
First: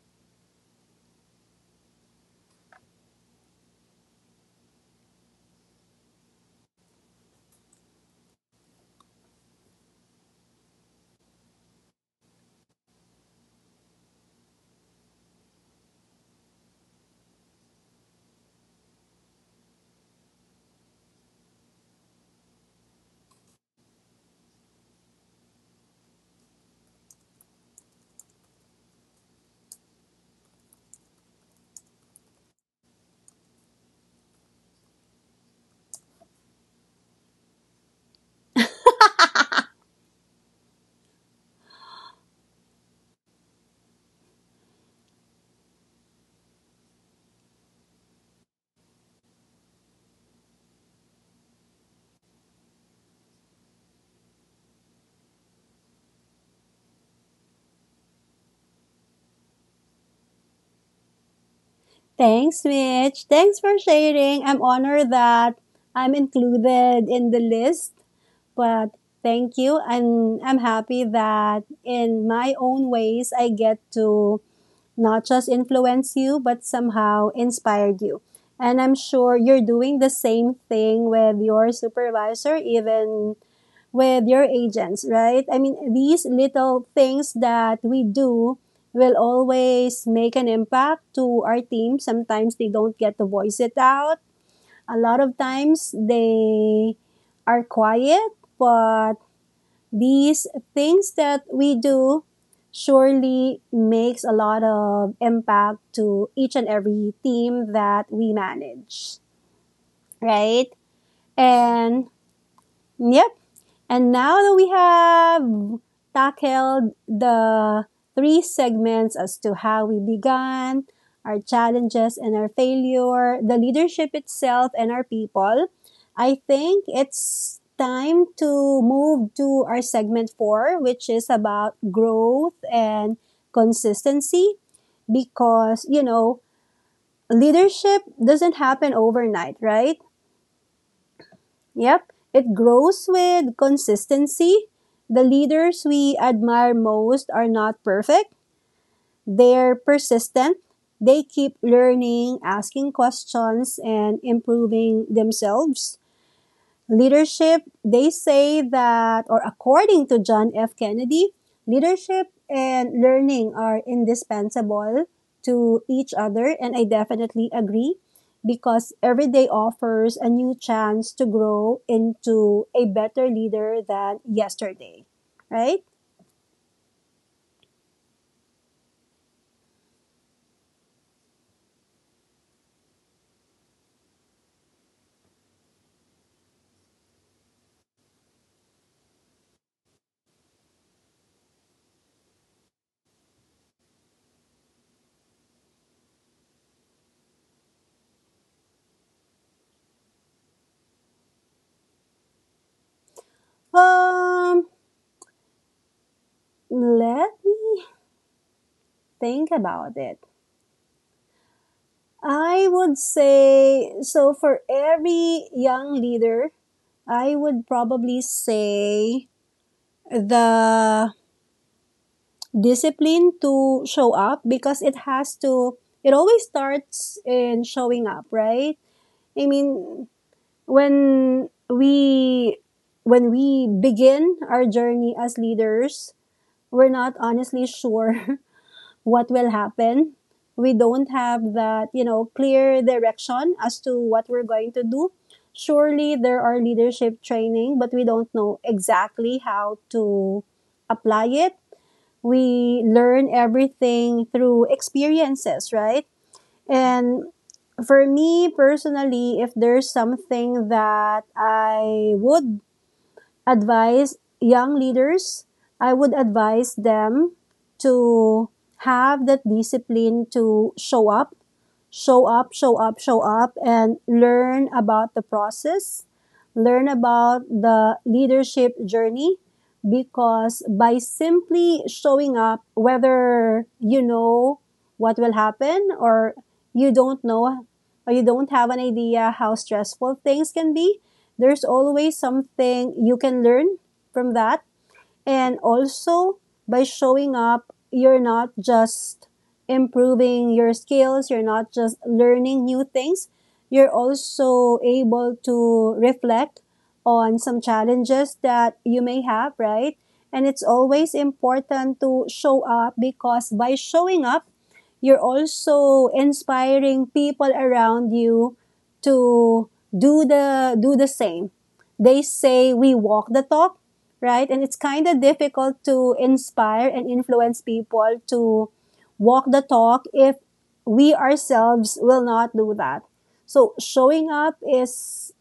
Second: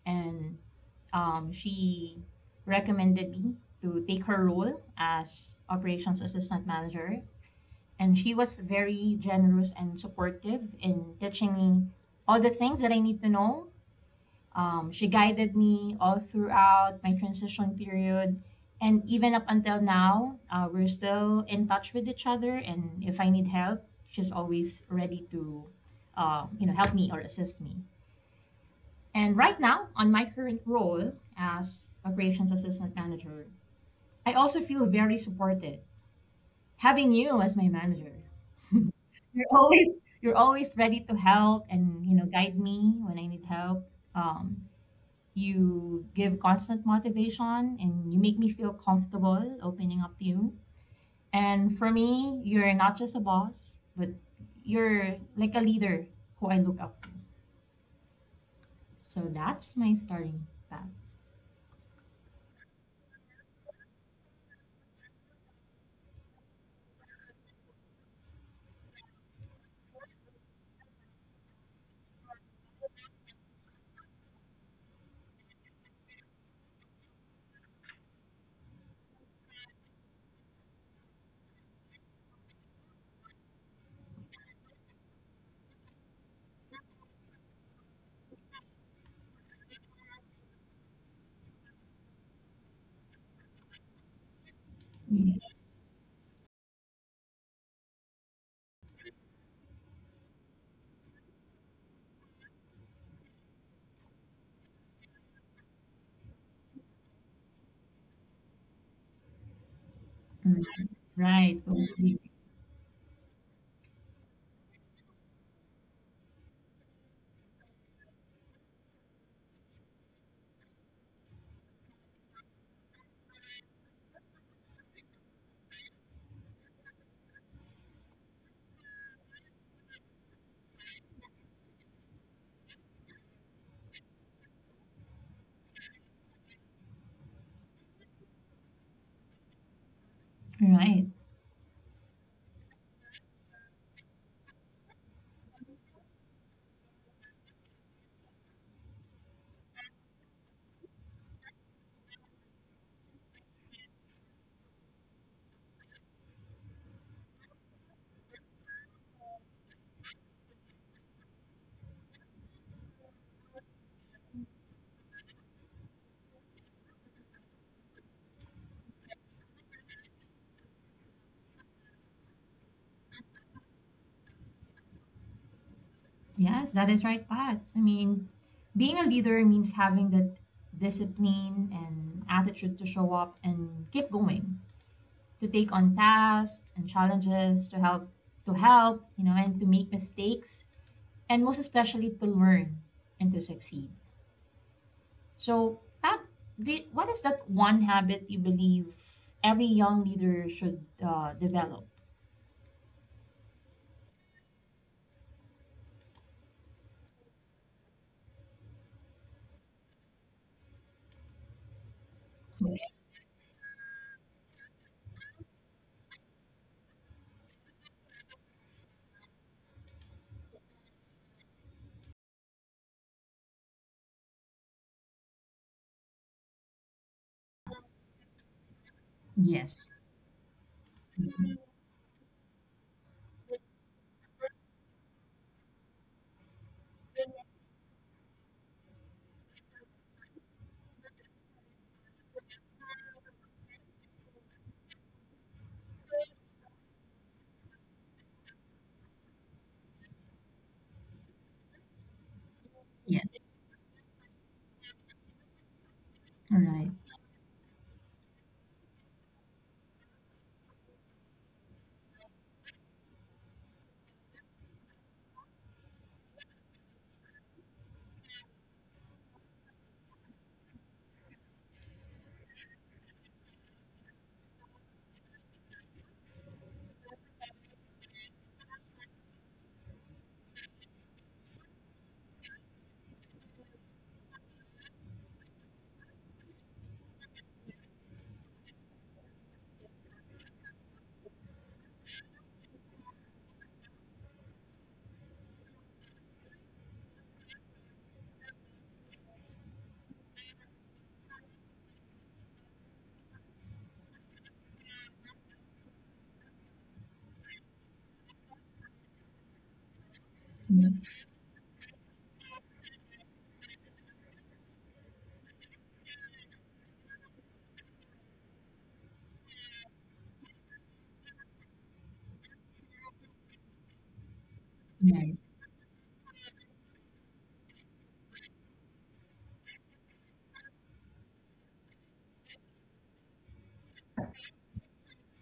and she recommended me to take her role as operations assistant manager. And she was very generous and supportive in teaching me all the things that I need to know. She guided me all throughout my transition period. And even up until now, we're still in touch with each other. And if I need help, she's always ready to, you know, help me or assist me. And right now, on my current role as operations assistant manager, I also feel very supported having you as my manager. You're always ready to help, and you know guide me when I need help. Um, you give constant motivation and you make me feel comfortable opening up to you. And for me, you're not just a boss, but you're like a leader who I look up to. So that's my starting path.
Thanks, Mitch. Thanks for sharing. I'm honored that I'm included in the list, but thank you. I'm happy that in my own ways I get to not just influence you, but somehow inspire you. And I'm sure you're doing the same thing with your supervisor, even with your agents, right? I mean, these little things that we do will always make an impact to our team. Sometimes they don't get to voice it out. A lot of times they are quiet, but these things that we do surely makes a lot of impact to each and every team that we manage,
Right,
right?
right,
And
totally.
yep, and now that we have tackled the three segments as to how we began, our challenges and our failure, the leadership itself and our people, I think it's time to move to our segment four, which is about growth and consistency, because, you know, leadership doesn't happen overnight, right?
Right.
Yep, it grows with consistency. The leaders we admire most are not perfect. They're persistent. They keep learning, asking questions, and improving themselves. Leadership, they say that, or according to John F. Kennedy, leadership and learning are indispensable to each other. And I definitely agree, because every day offers a new chance to grow into a better leader than yesterday, right?
Yes, that is right, Pat. I mean, being a leader means having that discipline and attitude to show up and keep going, to take on tasks and challenges, to help, you know, and to make mistakes, and most especially to learn and to succeed. So, Pat, what is that one habit you believe every young leader should develop?
Um, Let me think about it. I would say so, for every young leader, I would probably say the discipline to show up, because it has to, it always starts in showing up, right? I
Yes.
mean, when we when we begin our journey as leaders, we're not honestly sure what will happen. We don't have that, you know, clear direction as to what we're going to do. Surely there are leadership training, but we don't know exactly how to apply it. We learn
Yes.
everything through experiences, right?
All right.
And for me personally, if there's something that I would advise young leaders, I would advise them to have that discipline to show up. Show up, show up, show up, and learn about the process, learn about the leadership journey. Because by simply showing up, whether you know what will happen, or you don't know, or you don't have an idea how stressful things can be, there's always something you can learn from that. And also, by showing up, you're not just improving your skills, you're not just learning new things, you're also able to reflect on some challenges that you may have, right? And it's always important to show up, because by showing up, you're also inspiring people around you to do the same. They say we walk the talk, right? And it's kind of
Yeah.
difficult to inspire and influence people to walk the talk if we ourselves will not do that. So showing up is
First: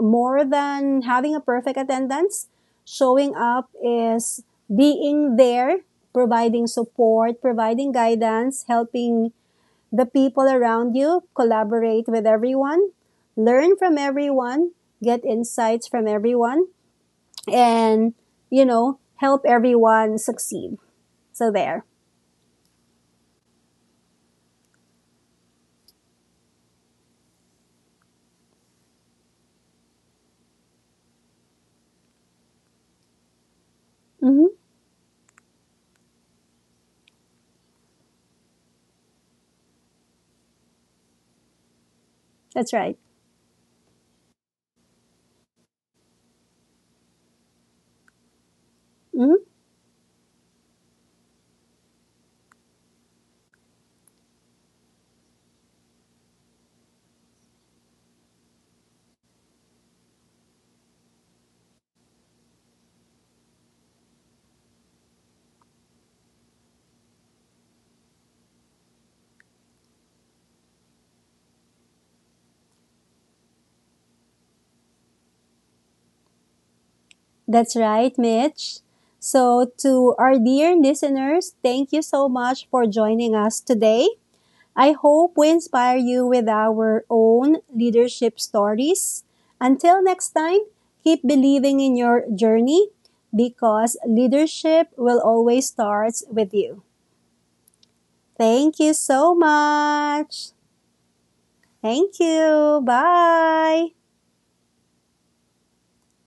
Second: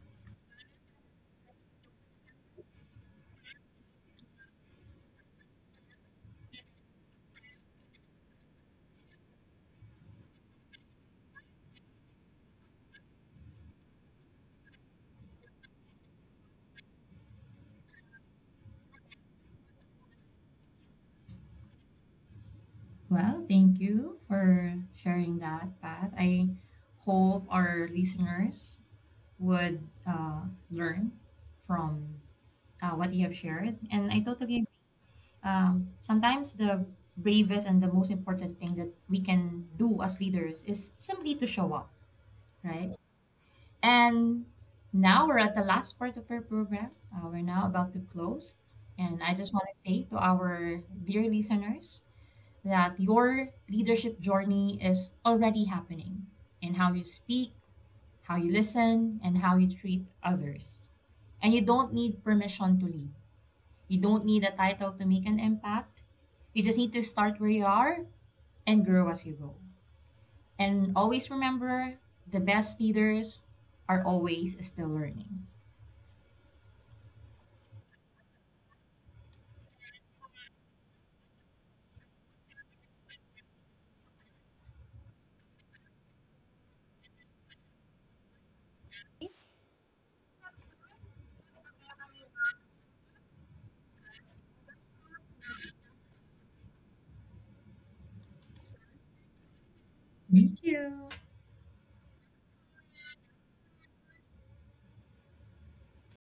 more than having a perfect attendance. Showing up is being there, providing support, providing guidance, helping the people around you, collaborate with everyone, learn from everyone, get insights from everyone, and you know, help everyone succeed. So there.
Well, thank you for sharing that, Pat. I hope our listeners would learn from what you have shared. And I
Mm-hmm.
totally agree. Sometimes the bravest and the most important thing that we can do as leaders is simply to show up,
That's
right?
right.
And now we're at the last part of our program. We're now about to close. And I
Mm-hmm.
just want to say to our dear listeners, that your leadership journey is already happening in how you speak, how you listen, and how you treat others. And you don't need permission to lead. You don't need a title to make an impact. You just need to start where you are and grow as you go. And always remember, the best leaders are always still learning.
That's right, Mitch. So to our dear listeners, thank you so much for joining us today. I hope we inspire you with our own leadership stories. Until next time, keep believing in your journey, because leadership will always start with you. Thank you so much.
Thank you.
Thank you. Bye.